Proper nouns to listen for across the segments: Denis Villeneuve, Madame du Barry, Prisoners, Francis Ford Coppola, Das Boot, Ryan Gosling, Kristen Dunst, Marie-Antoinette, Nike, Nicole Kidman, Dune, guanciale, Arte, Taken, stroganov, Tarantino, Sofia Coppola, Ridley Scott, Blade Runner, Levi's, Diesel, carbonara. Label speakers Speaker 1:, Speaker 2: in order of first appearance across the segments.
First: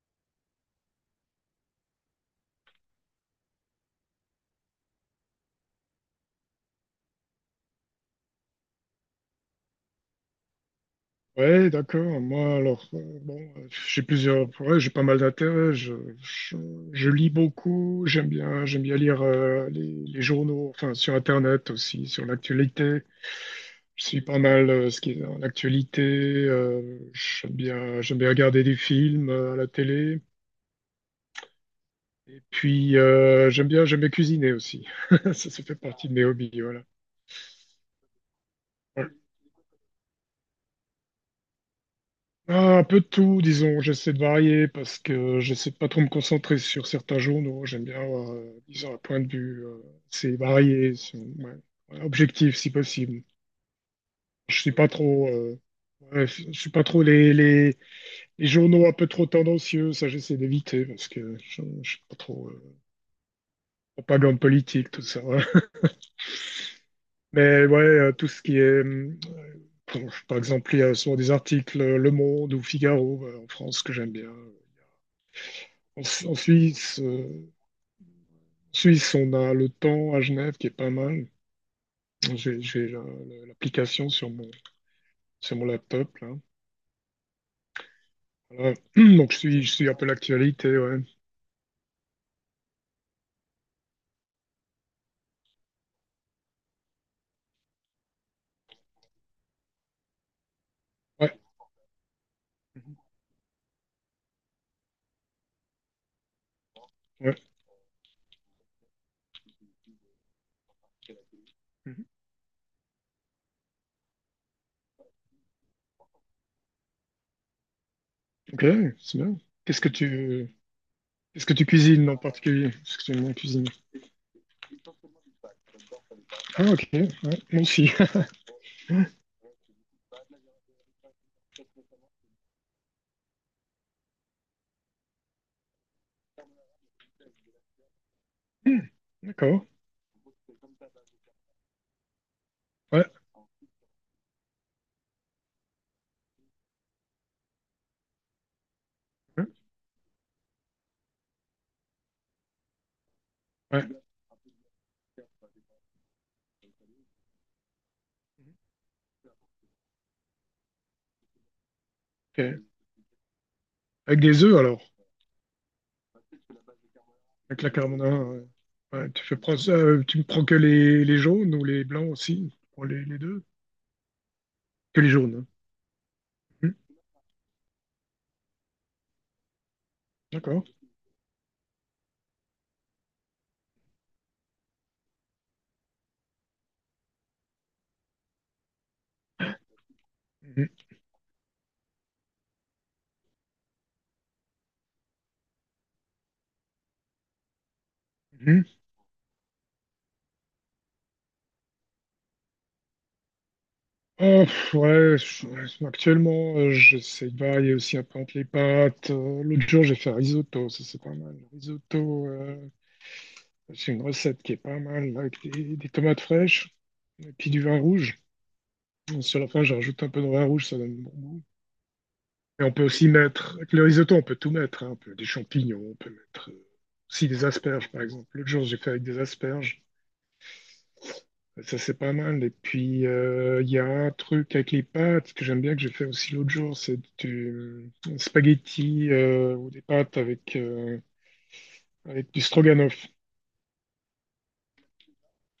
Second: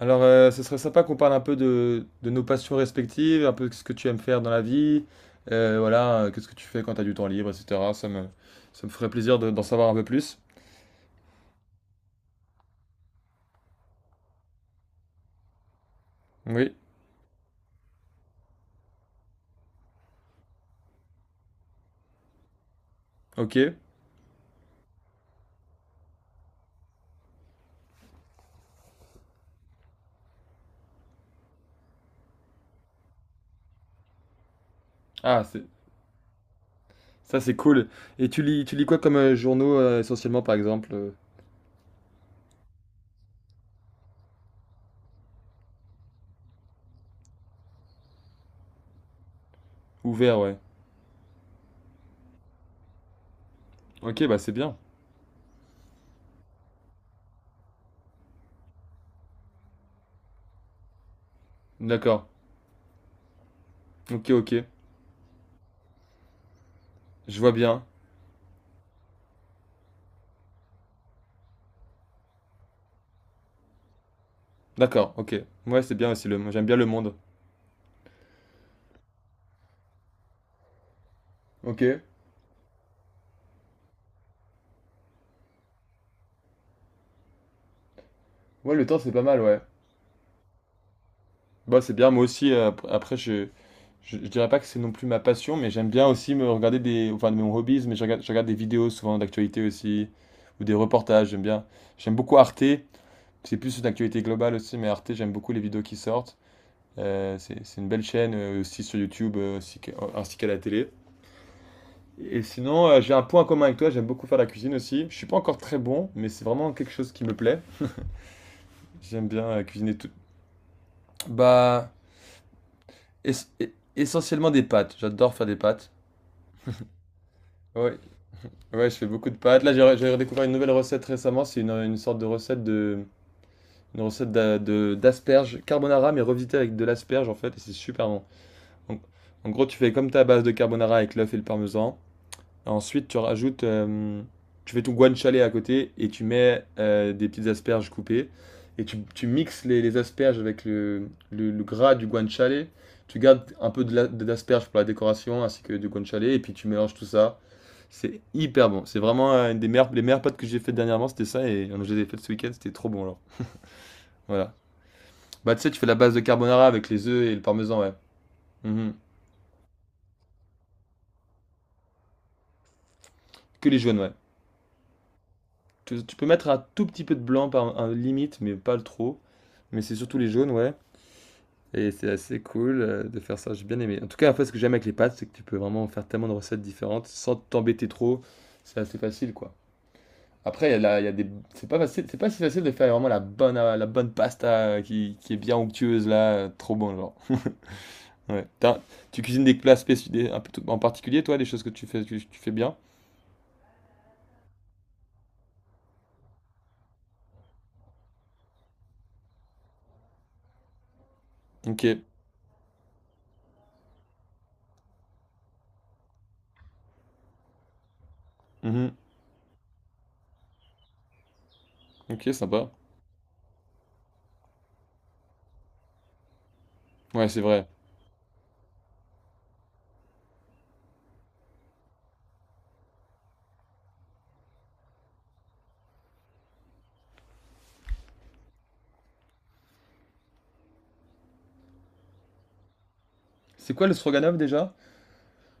Speaker 1: Alors, ce serait sympa qu'on parle un peu de nos passions respectives, un peu ce que tu aimes faire dans la vie, voilà, qu'est-ce que tu fais quand tu as du temps libre, etc. Ça me ferait plaisir d'en savoir un peu plus.
Speaker 2: Ouais, d'accord. Moi, alors, bon, j'ai plusieurs, ouais, j'ai pas mal d'intérêts. Je,
Speaker 1: Oui,
Speaker 2: je lis beaucoup. J'aime bien lire les journaux, enfin, sur Internet aussi, sur l'actualité.
Speaker 1: ok.
Speaker 2: Je suis pas mal ce qui est en actualité. J'aime bien regarder des films à la télé. Et puis, j'aime bien cuisiner aussi. Ça,
Speaker 1: Ah,
Speaker 2: ça fait partie de mes hobbies, voilà.
Speaker 1: ça c'est cool. Et tu lis quoi
Speaker 2: Voilà.
Speaker 1: comme journaux essentiellement, par exemple
Speaker 2: Ah, un peu de tout, disons. J'essaie de varier parce que j'essaie de pas trop me concentrer sur certains journaux. J'aime bien avoir, disons, un point de vue
Speaker 1: ouvert,
Speaker 2: assez
Speaker 1: ouais.
Speaker 2: varié, ouais, ouais, objectif si possible.
Speaker 1: Ok, bah c'est
Speaker 2: Je suis
Speaker 1: bien.
Speaker 2: pas trop, ouais, je suis pas trop les journaux un peu trop tendancieux. Ça, j'essaie d'éviter parce que je suis pas
Speaker 1: D'accord.
Speaker 2: trop
Speaker 1: Ok,
Speaker 2: propagande
Speaker 1: ok.
Speaker 2: politique, tout ça. Ouais.
Speaker 1: Je vois
Speaker 2: Mais ouais,
Speaker 1: bien.
Speaker 2: tout ce qui est, bon, par exemple, il y a souvent des articles Le Monde ou Figaro en France que j'aime bien.
Speaker 1: D'accord, ok. Ouais, c'est
Speaker 2: En,
Speaker 1: bien aussi,
Speaker 2: en
Speaker 1: le, j'aime bien le
Speaker 2: Suisse.
Speaker 1: monde.
Speaker 2: Suisse, on a le temps à Genève qui est pas mal.
Speaker 1: Ok.
Speaker 2: J'ai l'application sur mon laptop, là.
Speaker 1: Ouais,
Speaker 2: Voilà.
Speaker 1: le temps c'est pas
Speaker 2: Donc,
Speaker 1: mal, ouais.
Speaker 2: je suis un peu l'actualité, ouais.
Speaker 1: Bah, c'est bien, moi aussi, après, je dirais pas que c'est non plus ma passion, mais j'aime bien aussi me regarder des, enfin, de mes hobbies, mais je regarde des vidéos souvent d'actualité aussi, ou des reportages,
Speaker 2: Ouais,
Speaker 1: j'aime bien. J'aime beaucoup Arte, c'est plus une actualité globale aussi, mais Arte, j'aime beaucoup les vidéos qui sortent.
Speaker 2: ouais.
Speaker 1: C'est une belle chaîne aussi sur YouTube, ainsi qu'à la télé.
Speaker 2: Mhm.
Speaker 1: Et sinon, j'ai un point en commun avec toi, j'aime beaucoup faire la cuisine aussi. Je suis pas encore très bon, mais c'est vraiment quelque chose qui me plaît.
Speaker 2: Ok, c'est
Speaker 1: J'aime
Speaker 2: bien.
Speaker 1: bien
Speaker 2: Qu'est-ce que
Speaker 1: cuisiner tout.
Speaker 2: tu, Qu'est-ce que tu
Speaker 1: Bah,
Speaker 2: cuisines en particulier? Parce que tu aimes bien
Speaker 1: es-
Speaker 2: cuisiner.
Speaker 1: essentiellement des pâtes, j'adore faire des pâtes.
Speaker 2: Ah, ok, ouais, moi aussi.
Speaker 1: Ouais, ouais, je fais beaucoup de pâtes. Là, j'ai redécouvert une nouvelle recette récemment. C'est une sorte de une recette d'asperges carbonara, mais revisitée avec de l'asperge en fait, et c'est super bon.
Speaker 2: Hmm,
Speaker 1: Donc, en
Speaker 2: d'accord.
Speaker 1: gros, tu fais comme ta base de carbonara avec l'œuf et le parmesan.
Speaker 2: Ouais,
Speaker 1: Ensuite, tu fais ton guanciale à côté et tu mets des petites asperges coupées et tu
Speaker 2: ouais,
Speaker 1: mixes les asperges avec le gras du guanciale. Tu gardes un peu
Speaker 2: ouais.
Speaker 1: d'asperges pour la décoration ainsi que du guanciale et puis tu mélanges tout ça. C'est hyper bon. C'est vraiment une des meilleures, les meilleures pâtes que j'ai faites dernièrement, c'était ça. Et je les ai faites ce week-end,
Speaker 2: Ok.
Speaker 1: c'était trop bon alors.
Speaker 2: Avec des
Speaker 1: Voilà.
Speaker 2: œufs, alors.
Speaker 1: Bah, tu sais, tu fais la base de carbonara avec les œufs et le
Speaker 2: Avec la
Speaker 1: parmesan, ouais.
Speaker 2: carbonara. Ouais.
Speaker 1: Mhm.
Speaker 2: Ouais, tu me prends que les jaunes ou les blancs aussi? Pour les deux?
Speaker 1: Que les jaunes, ouais.
Speaker 2: Que les jaunes.
Speaker 1: Tu peux mettre un
Speaker 2: Hein.
Speaker 1: tout
Speaker 2: Hmm,
Speaker 1: petit peu de blanc par un limite, mais pas le trop. Mais c'est surtout les jaunes,
Speaker 2: d'accord.
Speaker 1: ouais. Et c'est assez cool de faire ça, j'ai bien aimé. En tout cas, après, ce que j'aime avec les pâtes, c'est que tu peux vraiment faire tellement de recettes différentes sans t'embêter trop. C'est assez facile, quoi. Après,
Speaker 2: Mhm,
Speaker 1: il y a des... c'est pas facile, c'est pas si facile de faire vraiment la bonne pasta qui est bien onctueuse là, trop bon genre. Ouais.
Speaker 2: mhm.
Speaker 1: Tu cuisines des plats spécifiques, en particulier toi, des choses que tu fais bien.
Speaker 2: Oh, pff, ouais, ouais, actuellement, j'essaie de varier aussi un peu entre les pâtes. L'autre jour, j'ai fait un risotto, ça c'est pas mal. Le
Speaker 1: Ok.
Speaker 2: risotto, c'est une recette qui est pas mal, avec des tomates fraîches et puis du vin rouge.
Speaker 1: Mhm.
Speaker 2: Sur la fin, je rajoute un peu de vin rouge, ça donne bon goût.
Speaker 1: Ok,
Speaker 2: Et
Speaker 1: sympa.
Speaker 2: on peut aussi mettre, avec le risotto, on peut tout mettre, hein, on peut des champignons, on peut mettre
Speaker 1: Ouais,
Speaker 2: aussi
Speaker 1: c'est
Speaker 2: des
Speaker 1: vrai.
Speaker 2: asperges, par exemple. L'autre jour, j'ai fait avec des asperges. Ça, c'est pas mal. Et puis, il y a un truc avec les pâtes que j'aime bien, que j'ai fait aussi l'autre jour. C'est du spaghetti ou des pâtes avec, avec du stroganoff.
Speaker 1: C'est quoi le stroganov déjà?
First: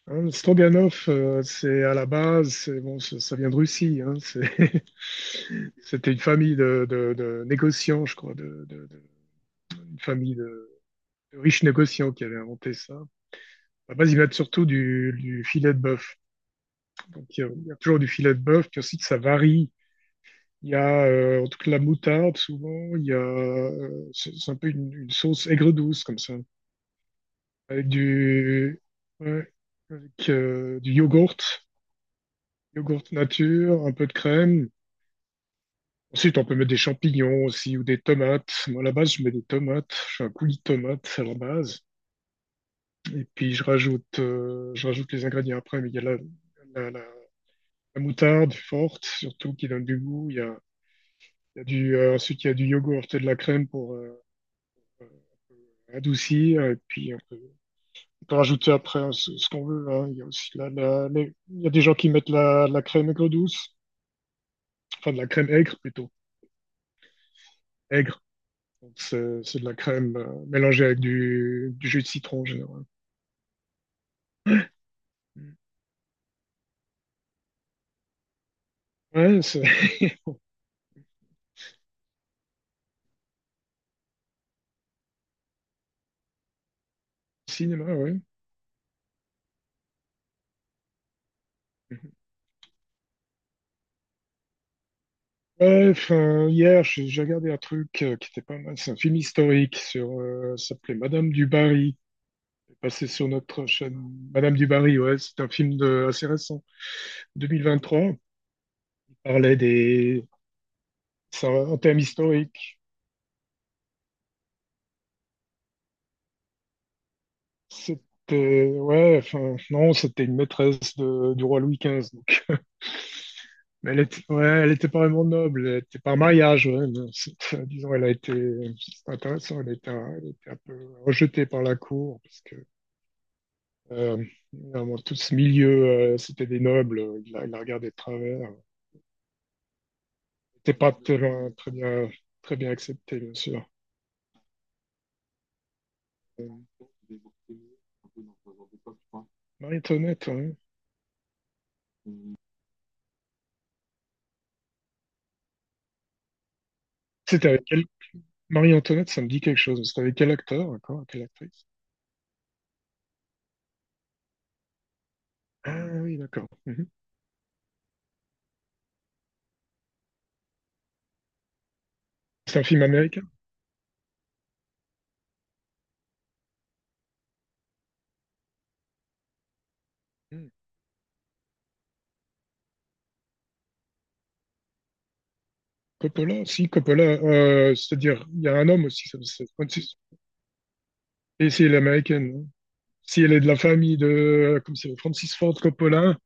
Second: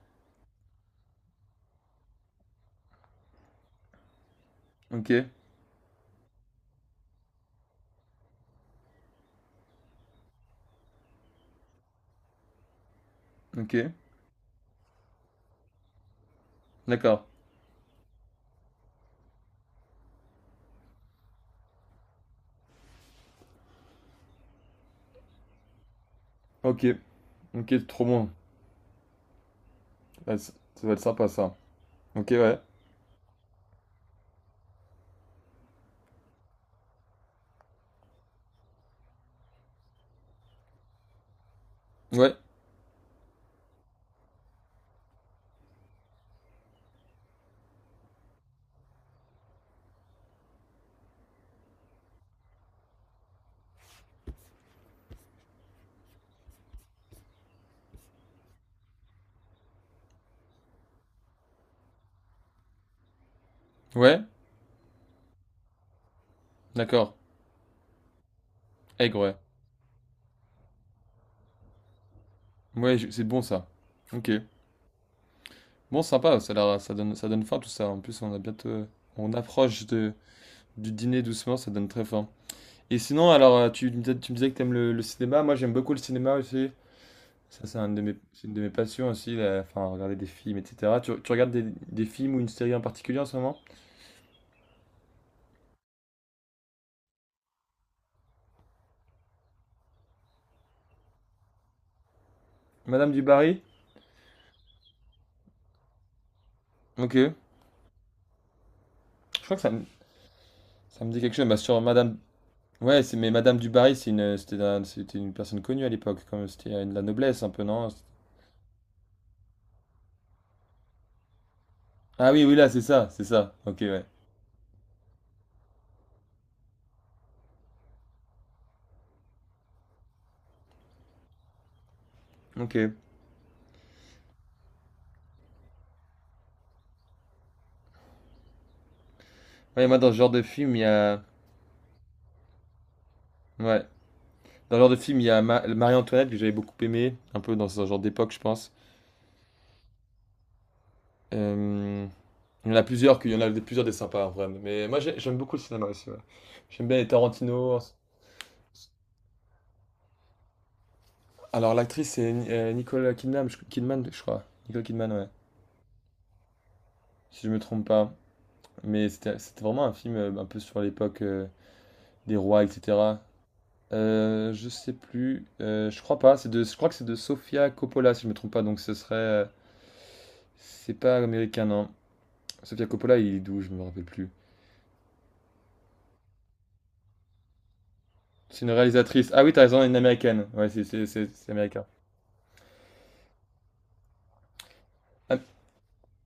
Speaker 2: Hein, le stroganoff, c'est à la base, c'est, bon, ça vient de Russie. Hein,
Speaker 1: Ok.
Speaker 2: c'était une famille de négociants, je crois, une famille de riches négociants qui avait inventé ça. À
Speaker 1: Ok.
Speaker 2: la base, ils mettent surtout du filet de bœuf.
Speaker 1: D'accord.
Speaker 2: Donc, il y a toujours du filet de bœuf, puis aussi que ça varie. Il y a en tout cas la moutarde souvent, il y a c'est un peu une sauce aigre-douce comme ça,
Speaker 1: Ok. Ok,
Speaker 2: avec
Speaker 1: trop bon.
Speaker 2: ouais,
Speaker 1: Ouais, ça ça va
Speaker 2: du
Speaker 1: être sympa
Speaker 2: yogourt,
Speaker 1: ça. Ok, ouais.
Speaker 2: yogourt nature, un peu de crème. Ensuite, on peut mettre des champignons aussi ou des tomates. Moi, à la base, je mets des tomates. Je fais un coulis de tomates à la base.
Speaker 1: Ouais.
Speaker 2: Et puis, je rajoute les ingrédients après. Mais il y a la, la- la moutarde forte, surtout, qui donne du goût. Il y a du, Ensuite, il y a du yogourt et de la crème pour, adouci, et puis on peut rajouter après hein, ce qu'on veut. Hein. Il y a des gens qui mettent la crème aigre-douce,
Speaker 1: Ouais.
Speaker 2: enfin de la crème aigre plutôt,
Speaker 1: D'accord.
Speaker 2: aigre. Donc
Speaker 1: Aigre, ouais.
Speaker 2: c'est de la crème mélangée avec du jus de citron en général.
Speaker 1: C'est bon ça. Ok. Bon, sympa, ça donne faim tout ça. En plus, on a bientôt, on
Speaker 2: Ouais, c'est
Speaker 1: approche du dîner doucement, ça donne très faim. Et sinon, alors, tu me disais que t'aimes le cinéma. Moi, j'aime beaucoup le cinéma aussi. Ça, c'est
Speaker 2: cinéma, ouais.
Speaker 1: c'est une de mes passions aussi, enfin, regarder des films, etc. Tu regardes des films ou une série en particulier en ce moment?
Speaker 2: Ouais, enfin, hier, j'ai regardé un truc qui était pas mal. C'est un film historique sur, ça s'appelait Madame du Barry. C'est passé
Speaker 1: Madame du
Speaker 2: sur
Speaker 1: Barry?
Speaker 2: notre chaîne. Madame du Barry, ouais, c'est un film de, assez récent,
Speaker 1: Ok. Je
Speaker 2: 2023. Il
Speaker 1: crois
Speaker 2: parlait des,
Speaker 1: ça me dit quelque
Speaker 2: c'est
Speaker 1: chose. Bah,
Speaker 2: un
Speaker 1: sur
Speaker 2: thème
Speaker 1: Madame...
Speaker 2: historique.
Speaker 1: Ouais, mais Madame du Barry, c'était une personne connue à l'époque, comme c'était de la noblesse un peu, non?
Speaker 2: C'était, ouais, enfin, non, c'était une maîtresse du roi Louis XV.
Speaker 1: Ah oui,
Speaker 2: Donc.
Speaker 1: oui, là, c'est ça, c'est ça. Ok,
Speaker 2: Mais elle
Speaker 1: ouais.
Speaker 2: était, ouais, elle était pas vraiment noble, elle était par mariage, ouais, disons, c'est intéressant, elle a été un peu rejetée par la cour, parce que,
Speaker 1: Ok.
Speaker 2: euh, vraiment, tout ce milieu, c'était des nobles, il la regardait de travers. Elle
Speaker 1: Ouais, moi, dans ce genre de
Speaker 2: n'était
Speaker 1: film, il y
Speaker 2: pas
Speaker 1: a.
Speaker 2: très bien acceptée, bien sûr.
Speaker 1: Ouais. Dans ce genre de film, il y a Marie-Antoinette que
Speaker 2: Euh,
Speaker 1: j'avais beaucoup aimé, un peu dans ce genre d'époque, je pense.
Speaker 2: Marie-Antoinette, ouais.
Speaker 1: Euh, Il y en a plusieurs, qu'il y en a des- plusieurs des sympas, en vrai. Mais moi, j'aime beaucoup le cinéma aussi. Ouais. J'aime bien les
Speaker 2: C'était avec
Speaker 1: Tarantino.
Speaker 2: elle Marie-Antoinette, ça me dit quelque chose. C'était avec quel acteur, d'accord, quelle actrice?
Speaker 1: Alors, l'actrice, c'est Nicole Kidman, je crois. Nicole Kidman, ouais.
Speaker 2: Ah oui, d'accord. Mhm.
Speaker 1: Si je me trompe pas. Mais c'était vraiment un film un peu sur l'époque des
Speaker 2: C'est
Speaker 1: rois,
Speaker 2: un film
Speaker 1: etc.
Speaker 2: américain?
Speaker 1: Je sais plus. Je crois pas. Je crois que c'est de Sofia Coppola, si je me trompe pas. Donc ce serait.
Speaker 2: Mhm.
Speaker 1: C'est pas américain, non. Sofia Coppola, il est d'où? Je me rappelle plus.
Speaker 2: Coppola? Si, Coppola. C'est-à-dire, il y a
Speaker 1: C'est
Speaker 2: un
Speaker 1: une
Speaker 2: homme aussi.
Speaker 1: réalisatrice. Ah oui, t'as raison, elle est
Speaker 2: Francis-
Speaker 1: une américaine. Ouais, c'est
Speaker 2: Et si elle est
Speaker 1: américain.
Speaker 2: américaine, hein. Si elle est de la famille de, comme c'est Francis
Speaker 1: Ah,
Speaker 2: Ford Coppola,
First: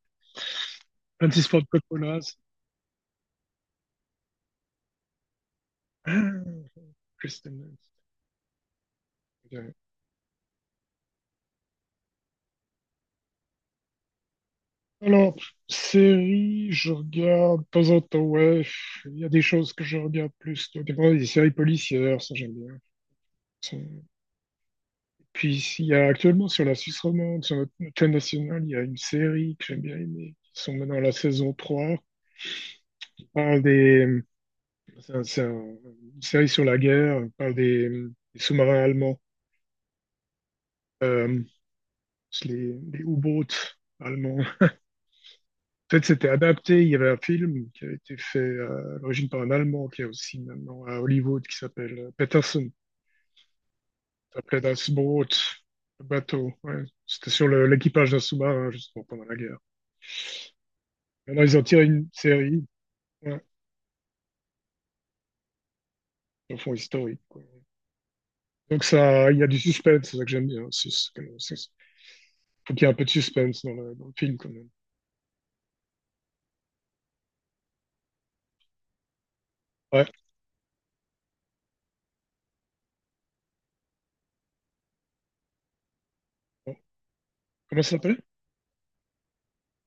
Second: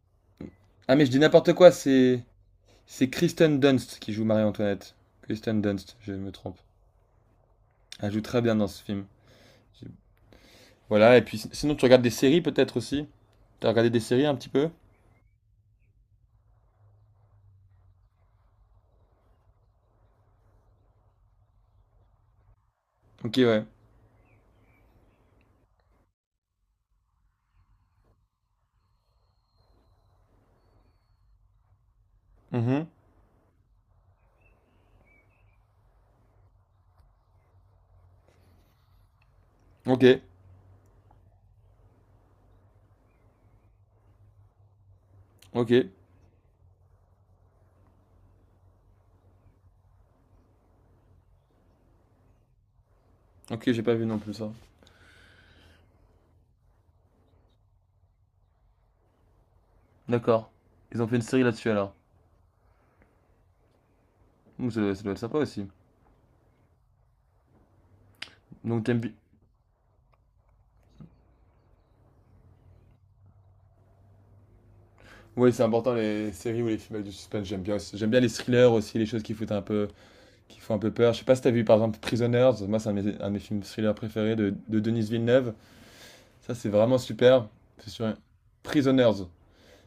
Speaker 1: ah, mais je dis
Speaker 2: Francis
Speaker 1: n'importe
Speaker 2: Ford
Speaker 1: quoi.
Speaker 2: Coppola.
Speaker 1: C'est c'est Kristen Dunst qui joue Marie-Antoinette. Kristen Dunst, je me trompe.
Speaker 2: Ah, Kristen Dunst.
Speaker 1: Elle joue très bien dans ce film.
Speaker 2: Ok.
Speaker 1: J'ai- Voilà. Et puis sinon, tu regardes des séries peut-être aussi. T'as regardé des séries un petit peu?
Speaker 2: Alors, série, je regarde de temps en temps, ouais, il y a des choses que je regarde plus. Des fois, des séries policières, ça j'aime
Speaker 1: Ok, ouais.
Speaker 2: bien. Puis il y a actuellement sur la Suisse romande, sur notre chaîne nationale, il y a une série que j'aime bien aimer, qui sont maintenant à la saison 3
Speaker 1: Mhm.
Speaker 2: qui parle des... C'est un- c'est un- une série sur la guerre, qui parle des sous-marins allemands,
Speaker 1: Ok,
Speaker 2: euh, les U-boats allemands. En
Speaker 1: ok,
Speaker 2: fait, c'était adapté, il y avait un film qui a été fait à l'origine par un Allemand, qui est aussi maintenant à Hollywood, qui s'appelle Peterson.
Speaker 1: ok. J'ai pas vu non plus
Speaker 2: Ça
Speaker 1: ça.
Speaker 2: s'appelait Das Boot, le bateau. Ouais. C'était sur l'équipage d'un sous-marin, justement, pendant la guerre.
Speaker 1: D'accord. Ils ont fait une
Speaker 2: Maintenant,
Speaker 1: série
Speaker 2: ils ont
Speaker 1: là-dessus
Speaker 2: tiré
Speaker 1: alors.
Speaker 2: une série. Ouais,
Speaker 1: Ouh, ça doit être sympa aussi.
Speaker 2: le fond historique, quoi.
Speaker 1: Donc
Speaker 2: Donc
Speaker 1: t'aimes bi-
Speaker 2: ça, il y a du suspense, c'est ça que j'aime bien aussi. Faut qu'il y ait un peu de suspense dans le film quand même.
Speaker 1: Oui, c'est important les séries ou les films avec du suspense, j'aime bien aussi. J'aime bien les thrillers aussi, les choses qui foutent un peu,
Speaker 2: Ouais.
Speaker 1: qui font un peu peur. Je sais pas si t'as vu par exemple Prisoners, moi c'est un, un de mes films thrillers préférés de Denis Villeneuve. Ça c'est
Speaker 2: Bon.
Speaker 1: vraiment super.
Speaker 2: Comment
Speaker 1: C'est
Speaker 2: ça
Speaker 1: sur un...
Speaker 2: s'appelle?
Speaker 1: Prisoners.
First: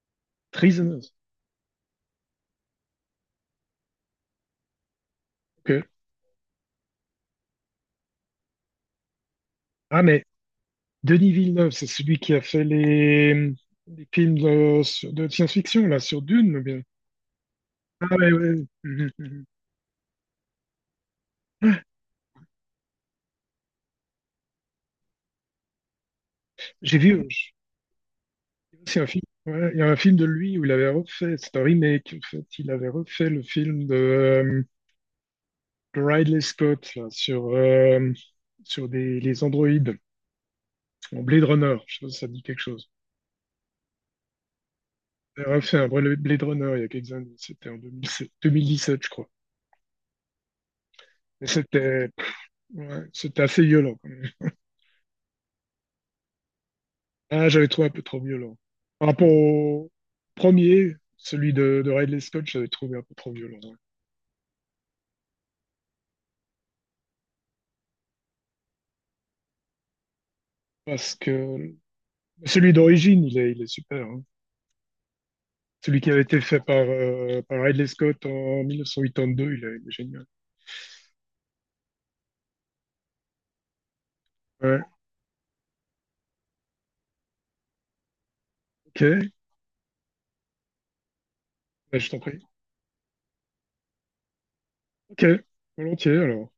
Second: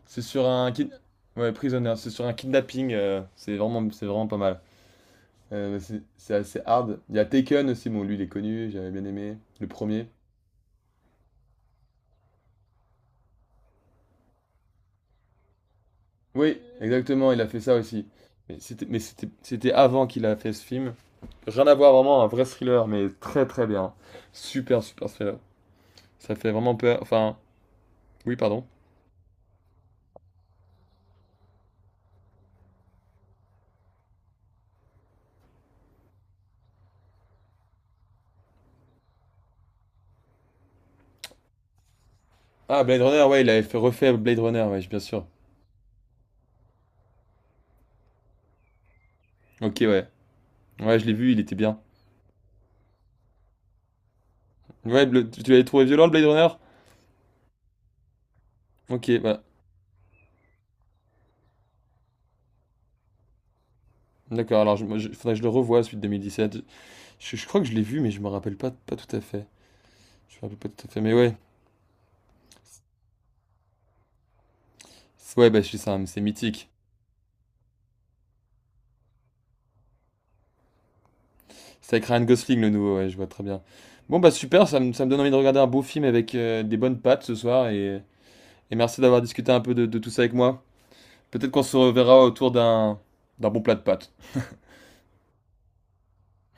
Speaker 1: C'est sur un kid...
Speaker 2: Prisoners.
Speaker 1: ouais, Prisoners, c'est sur un kidnapping, c'est vraiment pas mal.
Speaker 2: Ok.
Speaker 1: C'est assez hard. Il y a Taken aussi, bon lui il est connu, j'avais bien aimé le
Speaker 2: Ah
Speaker 1: premier.
Speaker 2: mais Denis Villeneuve, c'est celui qui a fait les films de, de science-fiction là sur Dune,
Speaker 1: Oui,
Speaker 2: ou bien.
Speaker 1: exactement, il a fait ça aussi.
Speaker 2: Ah ouais,
Speaker 1: Mais
Speaker 2: ouais. Mhm, mhm.
Speaker 1: c'était avant qu'il a fait ce film. Rien à voir, vraiment, un vrai thriller, mais très très bien. Super, super thriller. Ça fait vraiment
Speaker 2: J'ai
Speaker 1: peur.
Speaker 2: vu,
Speaker 1: Enfin,
Speaker 2: j'ai
Speaker 1: oui, pardon.
Speaker 2: vu aussi un film. Ouais, il y a un film de lui où il avait refait, c'est un remake en fait. Il avait refait le film de Ridley Scott là, sur sur des les androïdes. Bon, Blade Runner, je sais pas si ça dit quelque
Speaker 1: Ah,
Speaker 2: chose.
Speaker 1: Blade Runner, ouais, refait Blade Runner, ouais, bien sûr.
Speaker 2: Elle a fait un Blade Runner il y a quelques années, c'était en 2007 2017, je crois.
Speaker 1: Ok, ouais. Ouais, je l'ai vu, il
Speaker 2: Et
Speaker 1: était bien.
Speaker 2: c'était pff, ouais, c'était assez violent quand même.
Speaker 1: Ouais, tu l'avais trouvé violent, le Blade Runner?
Speaker 2: Ah, j'avais trouvé un peu trop violent.
Speaker 1: Ok,
Speaker 2: Par rapport
Speaker 1: bah,
Speaker 2: au premier, celui de Ridley Scott, j'avais trouvé un peu trop violent. Ouais.
Speaker 1: d'accord, alors il faudrait que je le revoie, celui de 2017. Je crois que je l'ai vu, mais je me rappelle pas, pas tout à fait. Je me rappelle pas tout à fait, mais
Speaker 2: Parce
Speaker 1: ouais.
Speaker 2: que celui d'origine, il est super. Hein.
Speaker 1: Ouais, bah, c'est
Speaker 2: Celui qui
Speaker 1: c'est
Speaker 2: avait été fait
Speaker 1: mythique.
Speaker 2: par, par Ridley Scott en 1982, il est génial.
Speaker 1: C'est avec Ryan Gosling le nouveau, ouais, je vois très bien. Bon bah super,
Speaker 2: Ouais,
Speaker 1: ça me donne envie de regarder un beau film avec des bonnes pattes ce soir et merci d'avoir
Speaker 2: ok,
Speaker 1: discuté un peu de tout ça avec moi. Peut-être qu'on se
Speaker 2: bah, je t'en
Speaker 1: reverra
Speaker 2: prie.
Speaker 1: autour d'un bon plat de pâtes.
Speaker 2: Ok, volontiers alors.